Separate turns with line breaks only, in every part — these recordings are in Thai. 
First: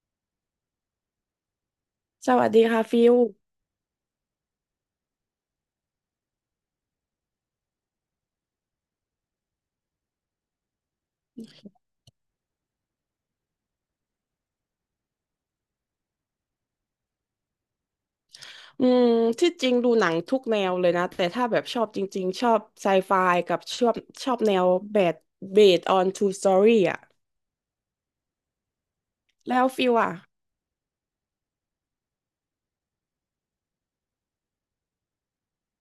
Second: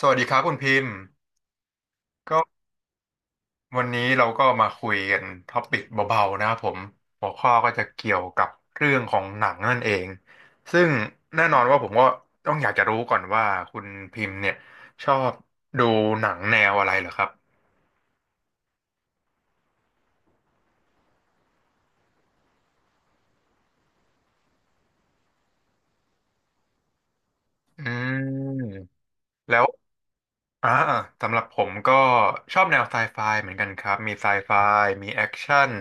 สวัสดีครับคุณพิมพ์
ส
ก็
วัสดีค่ะฟิล
วันนี้เราก็มาคุยกันท็อปิกเบาๆนะครับผมหัวข้อก็จะเกี่ยวกับเรื่องของหนังนั่นเองซึ่งแน่นอนว่าผมก็ต้องอยากจะรู้ก่อนว่าคุณพิมพ์เนี่ยชอบดูหนังแนวอะไรเหรอครับ
อืมที่จริงดูหนังทุกแนวเลยนะ แต่ถ้าแบบชอบจริงๆชอบไซไฟกับชอบแนวแบดเบสออนทรูสตอรี่อะ
อืมแล้
แล้ว
ว
ฟิลอะ
อ่าสำหรับผมก็ชอบแนวไซไฟเหมือนกันครับมีไซไฟมีแอคชั่น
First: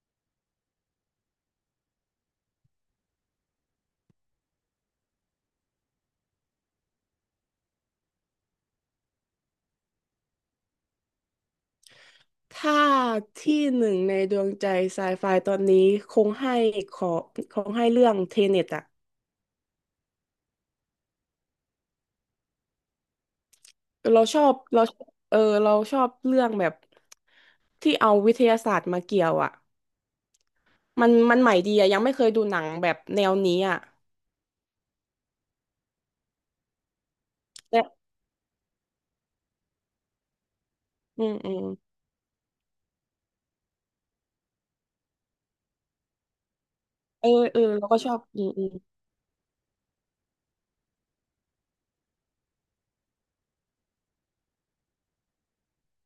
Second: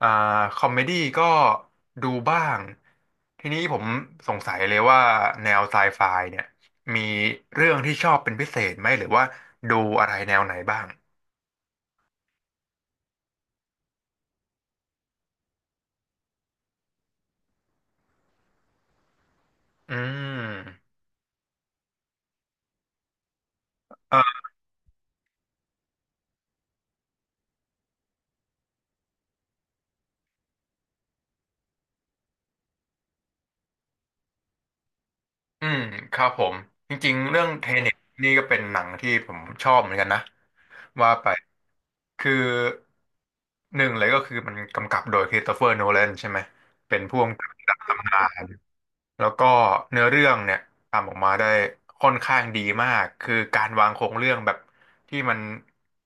อ่าคอมเมดี้ก็ดูบ้างทีนี้ผมสงสัยเลยว่าแนวไซไฟเนี่ยมีเรื่องที่ชอบเป็นพิเศษไหมหรือว่าดูอะไรแนวไหนบ้าง
ถ้าที่หนึ่งในดวงใจไซไฟตอนนี้คงให้ขอคงให้เรื่องเทเน็ตอะ
อืม
เราชอบเราเราชอบเรื่องแบบที่เอาวิทยาศาสตร์มาเกี่ยวอะมันใหม่ดีอะยังไม่เคยดูหนังแบบแนวนี้อะ
อืมครับผมจริงๆเรื่องเท
แต่
เน็ตนี่ก็เป็นหนังที่ผมชอบเหมือนกันนะว่า
อื
ไป
มอืม
คือหนึ่งเลยก็คือมันกำกับโดยคริสโตเฟอร์โนแลนใช่ไหมเป็นผู้กำกับระดับ
เราก็
ตำ
ชอ
นา
บ
น แล้วก็เนื้อเรื่องเนี่ยทำออกมาได้ค่อนข้างดีมากคือการวางโครงเรื่องแบบที่มัน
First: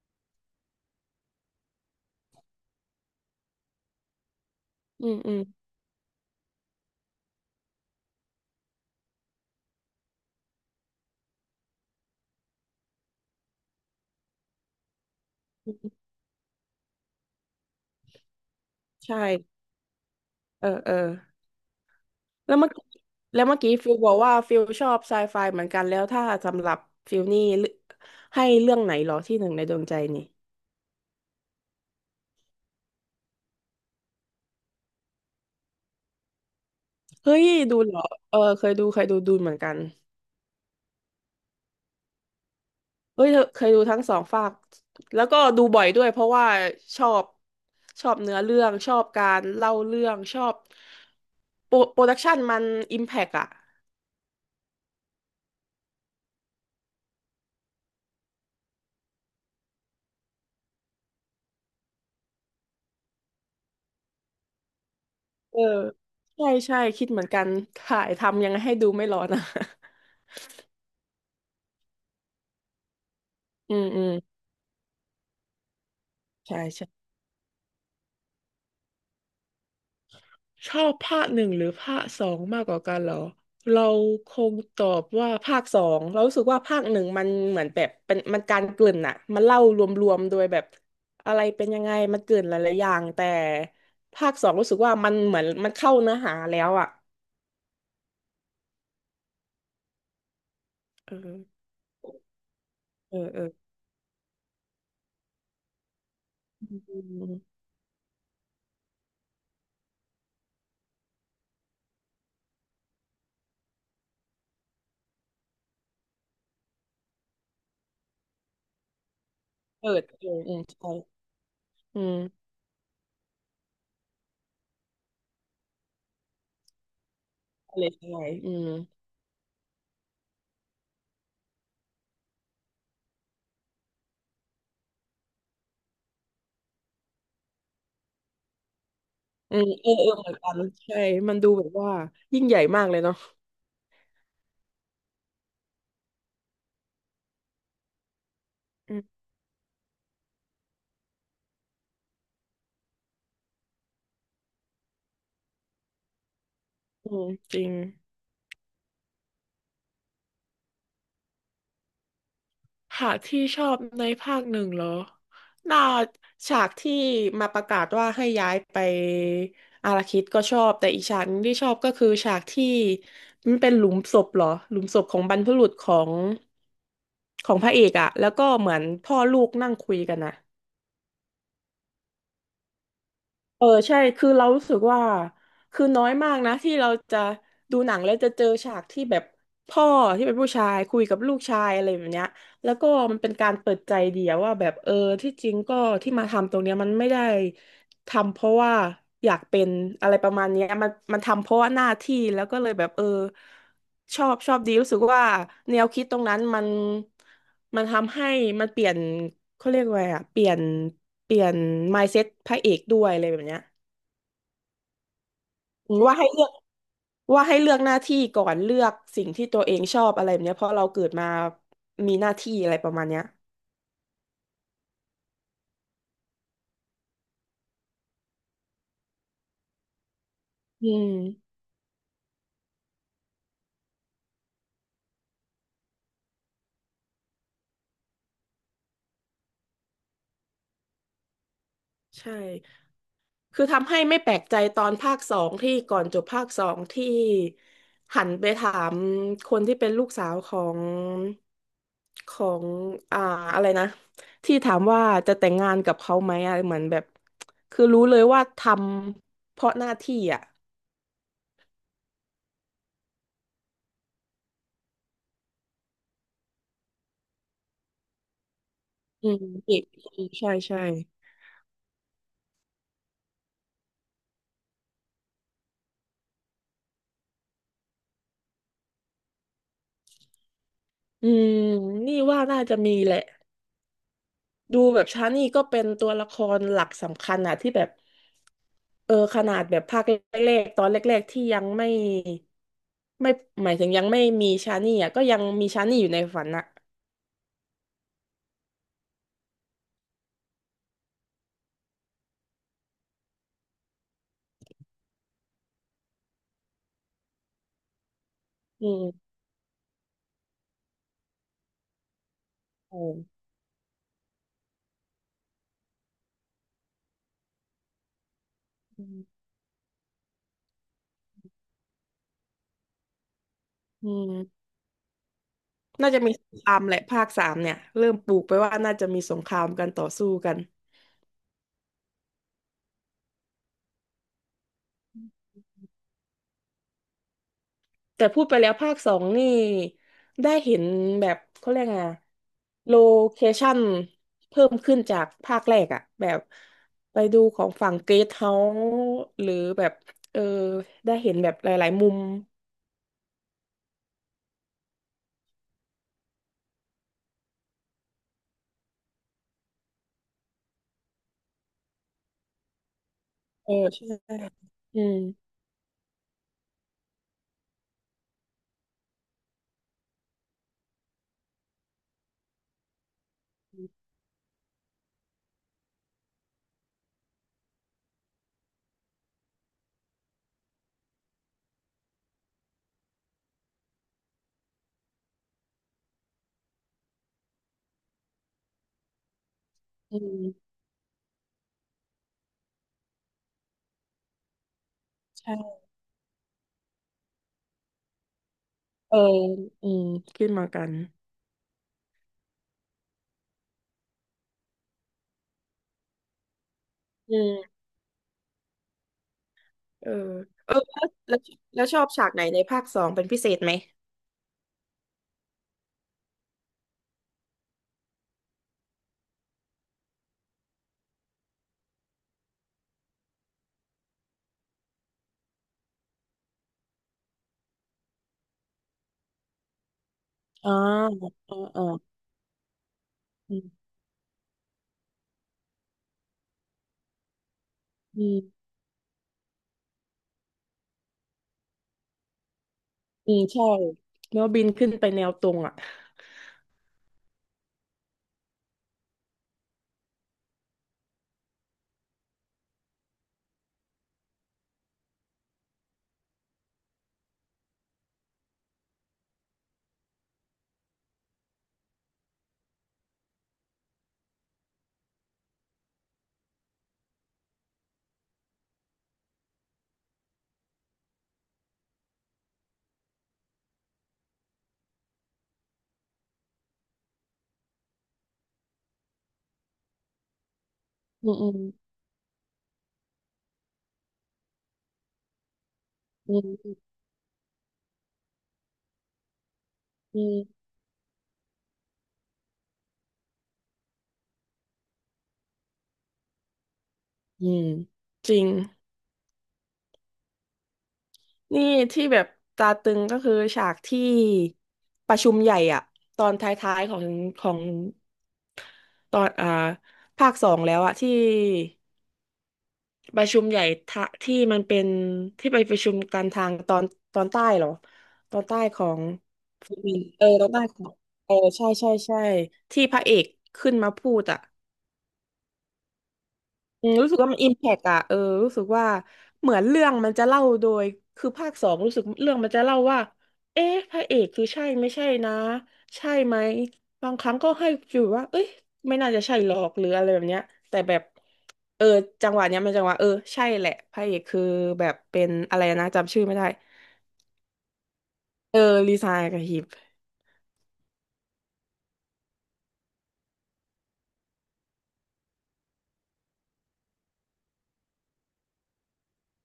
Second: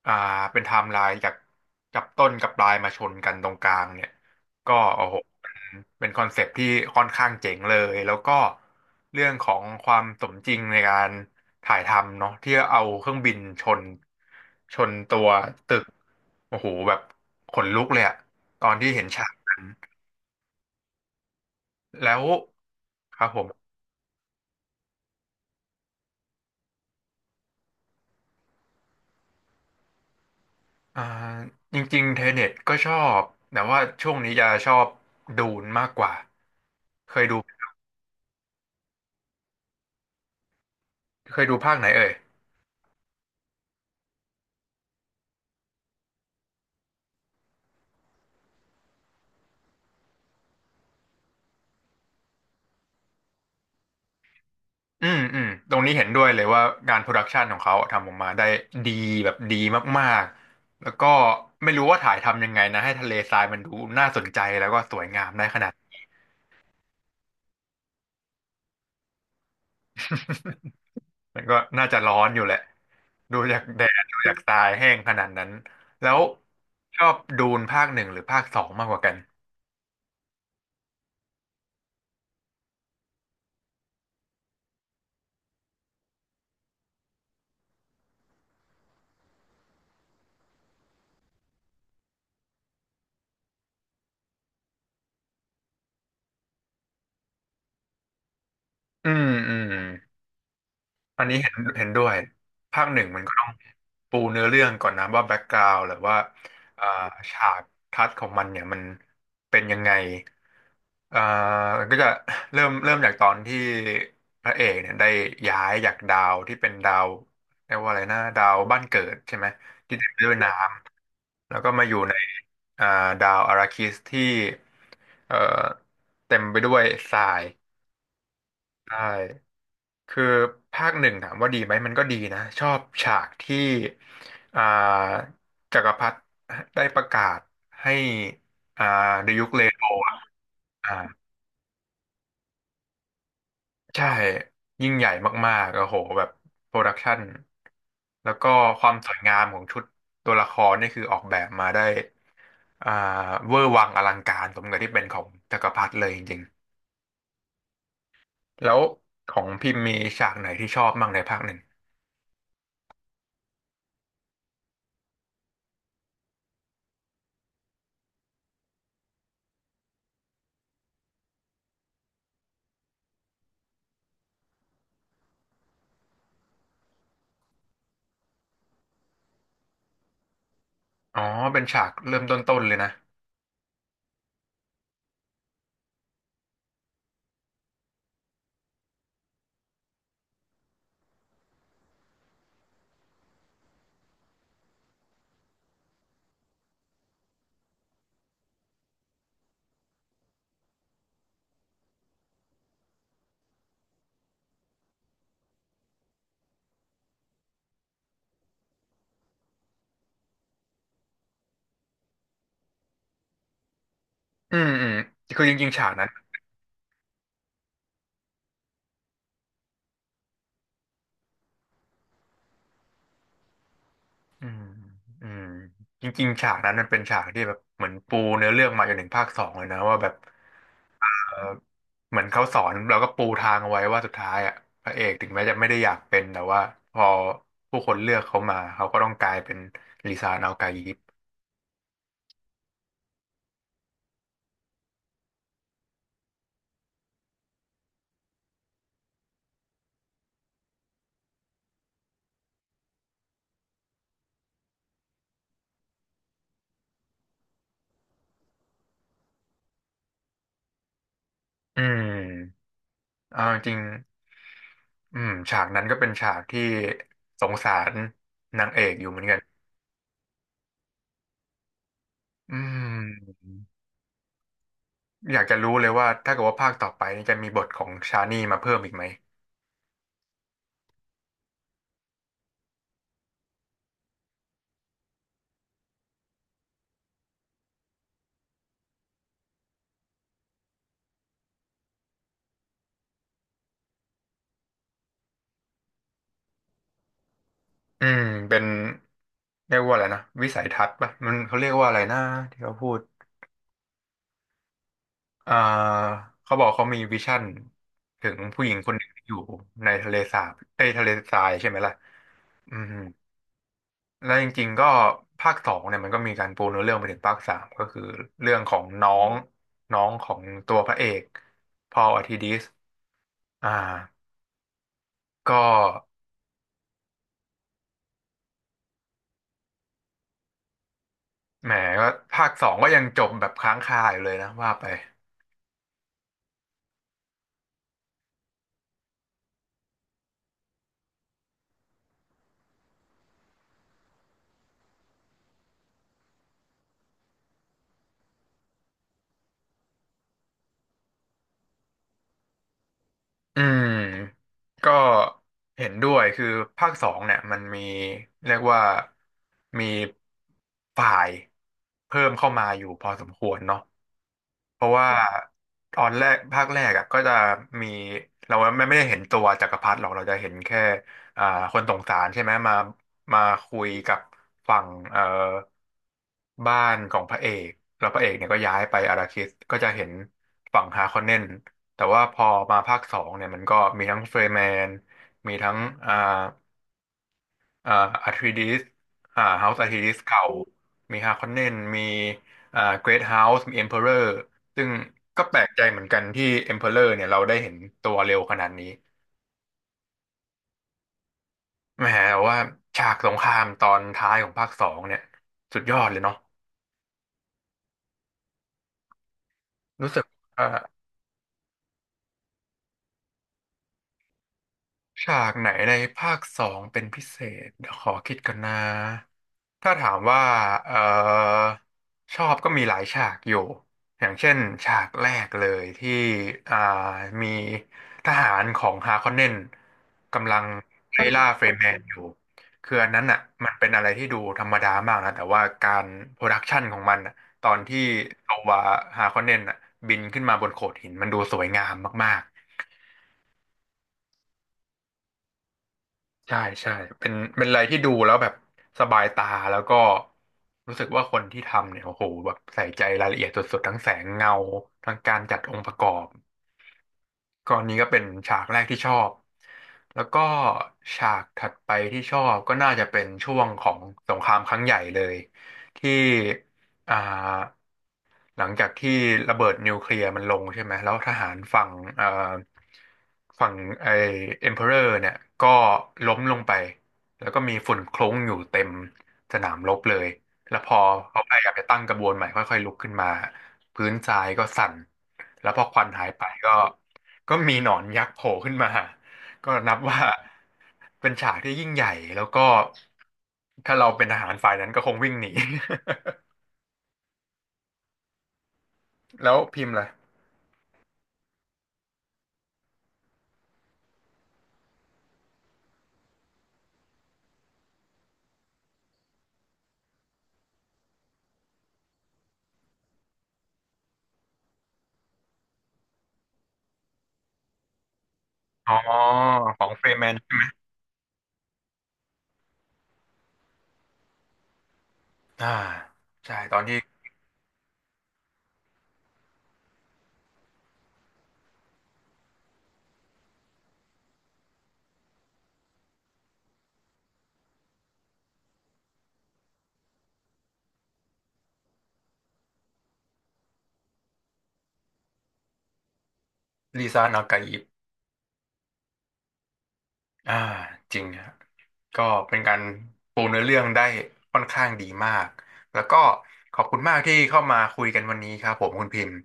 อ่าเป็นไทม์ไลน์จากจับต้นกับปลายมาชนกันตรงกลางเนี่ยก็โอ้
อืม
โห
อืม
เป็นคอนเซปต์ที่ค่อนข้างเจ๋งเลยแล้วก็เรื่องของความสมจริงในการถ่ายทำเนาะที่เอาเครื่องบินชนตัวตึกโอ้โหแบบขนลุกเลยอะตอนที่เห็น
ใช่
ฉากนั้น
เออ เออ
แล้ว
แล้วเมื่อกี้
ครับผ
แล้ว
ม
เมื่อกี้ฟิลบอกว่าฟิลชอบไซไฟเหมือนกัน แล้วถ้าสำหรับฟิลนี่เลือกให้เรื่องไหนเหรอที่หนึ่งในดวงใจนี่
อ่าจริงๆเทเน็ตก็ชอบแต่ว่าช่วงนี้จะชอบดูนมากกว่าเคย
เฮ้
ดู
ยดูเหรอเออเคยดูเคยดูเหมือนกัน
เคยดูภาคไหนเอ่ย
เฮ้ยเธอเคยดูทั้งสองภาคแล้วก็ดูบ่อยด้วยเพราะว่าชอบชอบเนื้อเรื่องชอบการเล่าเรื่องชอบโปรดักชันมันอิมแพกอะ
อืมอืมตรงนี้เห็นด้วยเลยว่างานโปรดักชันของเขาทำออกมาได้ดีแบบดีมากๆแล้วก็ไม่รู้ว่าถ่ายทำยังไงนะให้ทะเลทรายมันดูน่าสนใจแล้วก็สวยงามได้
เอ
ข
อ
นาด
ใช่ใช่คิดเหมือนกันถ่ายทำยังไงให้ดูไม่ร้อนอะ
มันก็น่าจะร้อนอยู่แหละดูจาก
อื
แด
มอื
ด
ม
ดูจากทรายแห้งขนาดนั้นแล้ว
ใช่ใช่
ชอบดูนภาคหนึ่งหรือภาคสองมากกว่ากัน
ชอบภาคหนึ่งหรือภาคสองมากกว่ากันเหรอเราคงตอบว่าภาคสองเรารู้สึกว่าภาคหนึ่งมันเหมือนแบบเป็นมันการเกริ่นอะมันเล่ารวมๆโดยแบบอะไรเป็นยังไงมันเกริ่นหลายๆอย่างแต่ภาคสองรู้สึกว่ามันเหมือนมันเข้าเนื้อหาแล้วอะ
อืมอืม
เอ
อันนี้
อ
เห็นด้วยภาคหนึ่ง
เอ
มัน
อ
ก็
เอ
ต้อ
อ
งปูเนื้อเรื่องก่อนนะว่าแบ็กกราวด์หรือว่า
อื
เอ่อฉา
ม
กทัศน์ของมันเนี่ยมันเป็นยังไงเอ่อก็จะเริ่มจากตอนที่พระเอกเนี่ยได้ย้ายจากดาวที่เป็นดาวเรียกว่าอะไรนะดาวบ้านเกิดใช่ไหม
เปิ
ที่
ด
เต็มไป
เอ
ด้วย
อ
น้
อืมใช่
ำแล้วก็มาอ
อื
ยู่ใน
ม
อ่าดาวอาราคิสที่เอ่อเต็มไปด้วยทราย
อะไรใช่อืม
ใช่ คือภาคหนึ่งถามว่าดีไหมมันก็ดีนะชอบฉากที่อ่าจักรพรรดิได้ประกาศให้อ่าดยุค
อื
เล
ม
โน
เออเออเหมือนกันใช่
อ่า
มันดูแบบว่ายิ่งใหญ่มากเลยเนาะ
ใช่ยิ่งใหญ่มากๆโอ้โหแบบโปรดักชันแล้วก็ควา
อื
มสวย
ม
งามของชุดตัวละครนี่คือออกแบบมาได้อ่าเวอร์วังอลังการสมกับที่เป็นของจักรพรรดิเลยจริง
อืมจริง
ๆแล้วของพิมพ์มีฉากไหนที่ชอบบ้างในภาคหนึ่ง
หากที่ชอบในภาคหนึ่งเหรอน่าฉากที่มาประกาศว่าให้ย้ายไปอาราคิดก็ชอบ แต่อีกฉากหนึงที่ชอบก็คือฉากที่มันเป็นหลุมศพเหรอ หลุมศพของบรรพบุรุษของพระเอกอะ แล้วก็เหมือนพ่อลูกนั่งคุยกันอะ
อ๋อเป็นฉากเริ่มต้นๆเลยนะ
เออใช่คือเรารู้สึกว่าคือน้อยมากนะที่เราจะดูหนังแล้วจะเจอฉากที่แบบพ่อที่เป็นผู้ชายคุยกับลูกชายอะไรแบบเนี้ยแล้วก็มันเป็นการเปิดใจเดียวว่าแบบเออที่จริงก็ที่มาทำตรงเนี้ยมันไม่ได้ ทำเพราะว่าอยากเป็นอะไรประมาณเนี้ยมันทำเพราะว่าหน้าที่แล้วก็เลยแบบเออชอบดีรู้สึกว่าแนวคิดตรงนั้นมันทำให้มันเปลี่ยนเขาเรียกว่าไงอะเปลี่ยนเปลี่ยน mindset พระเอกด้วยอะไรแบบเนี้ย
อืมอืมคือจริงๆฉากนั้น
ว่าให้เลือกว่าให้เลือกหน้าที่ก่อนเลือกสิ่งที่ตัวเองชอบอะไรแบบเนี้ยเพราะเราเกิดมามีหน้าที่อะไรประมาณเนี้ย
อืมอืมจริงๆฉากนั้นมันเป็นฉากที่แบบเหมือนปูเนื้อเรื่องมาจนถึงภาคสองเลยนะว่าแบบ
อืม
เออเหมือนเขาสอนเราก็ปูทางเอาไว้ว่าสุดท้ายอ่ะพระเอกถึงแม้จะไม่ได้อยากเป็นแต่ว่าพอผู้คนเลือกเขามาเขาก็ต้องกลายเป็นลิซานาโกายิป
ใช่ คือทำให้ไม่แปลกใจตอนภาคสองที่ก่อนจบภาคสองที่หันไปถามคนที่เป็นลูกสาวของของอ่าอะไรนะที่ถามว่าจะแต่งงานกับเขาไหมอะเหมือนแบบคือรู้เลยว่าทำเพราะหน้าที่อ่ะ
อืมเอาจริงๆฉากนั้นก็เป็นฉากที่สงสารนางเอกอยู่เหมือน
อื
กัน
มอีกใช่ใช่
อืม อยากจะรู้เลยว่าถ้าเกิดว่าภาคต่อไปนี่จะมีบทของชานี่มาเพิ่มอีกไหม
อืมนี่ว่าน่าจะมีแหละ ดูแบบชานี่ก็เป็นตัวละครหลักสำคัญอะที่แบบเออขนาดแบบภาคแรกๆตอนแรกๆที่ยังไม่ไม่หมายถึงยังไม่มีชานี่อะก็ยังมีชานี่อยู่ในฝันอะ
อืมเป็นเรียกว่าอะไรนะวิสัยทัศน์ป่ะมันเขาเรียกว่าอะไรนะที่เขาพูดอ่าเขาบอกเขามีวิชั่นถึงผู้หญิง
อื
คนหนึ่งที่อ
ม
ยู่ในทะเลสาบในทะเลทรายใช่ไหมล่ะ อืม
โอ้
แล้วจริงๆก็ภาคสองเนี่ยมันก็มีการปูเนื้อเรื่องไปถึงภาคสามก็คือเรื่องของ
อื
น้อ
ม
งน้องของตัวพระเอกพอลอธิดิสอ่า
อืม
ก็
น่าจะมีสงครามแหละภาคสามเนี่ยเริ่มปลูกไปว่าน่าจะมีสงครามกันต่อสู้กัน
แหมก็ภาคสองก็ยังจบแบบค้างคาอยู่เลยนะว่าไป
แต่พูดไปแล้วภาคสองนี่ได้เห็นแบบเขาเรียกไงโลเคชั่นเพิ่มขึ้นจากภาคแรกอะแบบไปดูของฝั่งเกสเฮาส์หรือแบบเออได้เห็นแบบหลายๆมุม
อืมก็เห็นด้วยคือภาคสองเนี่ยมันมีเรียกว่ามีฝ่ายเพิ่มเข้ามาอยู่พอสมควร
เออ
เนาะ
ใช่
เพราะ
อื
ว่า
ม
ตอนแรกภาคแรกอ่ะก็จะมีเราไม่ได้เห็นตัวจักรพรรดิหรอกเราจะเห็นแค่อ่าคนสงสารใช่ไหมมาคุยกับฝั่งบ้านของพระเอกแล้วพระเอกเนี่ยก็ย้ายไปอาราคิสก็จะเห็นฝั่งฮาคอนเนนแต่ว่าพอมาภาคสองเนี่ยมันก็มีทั้งเฟรย์แมนมีทั้งอ่า อ่าอาร์ทิดิสเฮาส์อาร์ทิดิ
อื
สเก่า
ม
มีฮาคอนเนนมีเกรทเฮาส์มีเอ็มเพอเรอร์ซึ่งก็แปลก
ใช่
ใจเหมือนกันที่เอ็มเพอเรอร์เนี่ยเราได้เห็นตัวเร็วขนาดนี้
เอออืมขึ้นมากัน
แหมแต่ว่าฉากสงครามตอนท้ายของภาคสองเนี่ยสุดยอดเลยเนาะ
อืมเอ
รู้
อ
สึกว่า
เออแล้วชอบฉากไหนในภาคสองเป็นพิเศษไหม
ฉากไหนในภาคสองเป็นพิเศษเดี๋ยวขอคิดกันนะถ้าถามว่าเอ่อชอบก็มีหลายฉากอยู่อย่างเช่นฉากแรกเลยที่อ่ามีทหารของฮาคอนเนนกำลัง
อ๋อ
ไล่ล่า
อ๋อ
เฟร
อ๋
แม
อ
นอยู่คืออันนั้นอ่ะมัน
อ
เป็นอะไรที่ดูธรรมดามากนะแต่ว่าการโปรดักชันของมันน่ะตอนที่
ื
ตั
ม
วฮาคอนเนนอ่ะบินขึ้นมาบนโขดหินมันดูสวยงามมากๆ
อืมใช่แล้วบินขึ้นไปแนวตรงอ่ะ
ใช่ใช่เป็นอะไรที่ดูแล้วแบบสบายตาแล้วก็รู้สึกว่าคนที่ทำเนี่ยโอ้โหแบบใส่ใจรายละเอียดสุดๆทั้งแสงเงาทั้งการจัดองค์ประกอบก็อันนี้ก็เป็นฉากแรกที่ชอบแล้วก็ฉากถัดไปที่ชอบก็น่าจะเป็นช่วงของสงครามครั้งใหญ่เลยที่อ่า หลังจากที่ระเบิดนิวเคลียร์มันลงใช่ไหมแล้วทหารฝั่งเอ่อฝั่งไอ้เอ็มเพอเรอร์เนี่ยก็ล้มลงไป แล้วก็มีฝุ่นคลุ้งอยู่เต็มสนามรบเลย แล้วพอ
อืม
เขา
อื
พ
ม
ยายามจะตั้งกระบวนใหม่ค่อยๆลุกขึ้นมาพื้นทรายก็สั่น แล้วพอควันหายไปก็มีหนอนยักษ์โผล่ขึ้นมา ก็นับ
อื
ว่า
มอืม
เป็นฉากที่ยิ่งใหญ่ แล้วก็ถ้าเราเป็นทหารฝ่ายนั้นก็คงวิ่งหนี
อืมจริง
แล้วพิมพ์ล่ะ
นี่ที่แบบตาตึงก็คือฉากที่ประชุมใหญ่อ่ะตอนท้ายๆของของตอนอ่าภาคสองแล้วอ่ะที่ประชุมใหญ่ทะที่มันเป็นที่ไปประชุมกันทางตอนใต้เหรอตอนใต้ขอ
อ๋อ
งฟิ
ข
ลิป
อง
ปิน
เฟ
ส์
ร
เอ
แม
อ
น
ตอนใต้ของเออใช่ใช่ใช่ที่พระเอกขึ้นมาพูดอ่ะ
อ่าใช่ตอน
อืม
ที่
รู้สึกว่ามันอิมแพกอะเออรู้สึกว่าเหมือนเรื่องมันจะเล่าโดยคือภาคสองรู้สึกเรื่องมันจะเล่าว่าเอ๊ะพระเอกคือใช่ไม่ใช่นะใช่ไหมบางครั้งก็ให้ฟิลว่าเอ้ยไม่น่าจะใช่หรอกหรืออะไรแบบเนี้ยแต่แบบเออจังหวะเออใช่แหละพระเอกคือแบบเป็นอะไรนะจำชื่อไม่ได้
ลิซ่านากาอิบ
เออลีซายกับฮิป
อ่าจริงฮะก็เป็นการปูเนื้อเรื่องได้ค่อนข้างดีมากแล้วก็ขอบคุณมากที่เข้ามาคุยกันวันนี้ครับผมคุณพิมพ์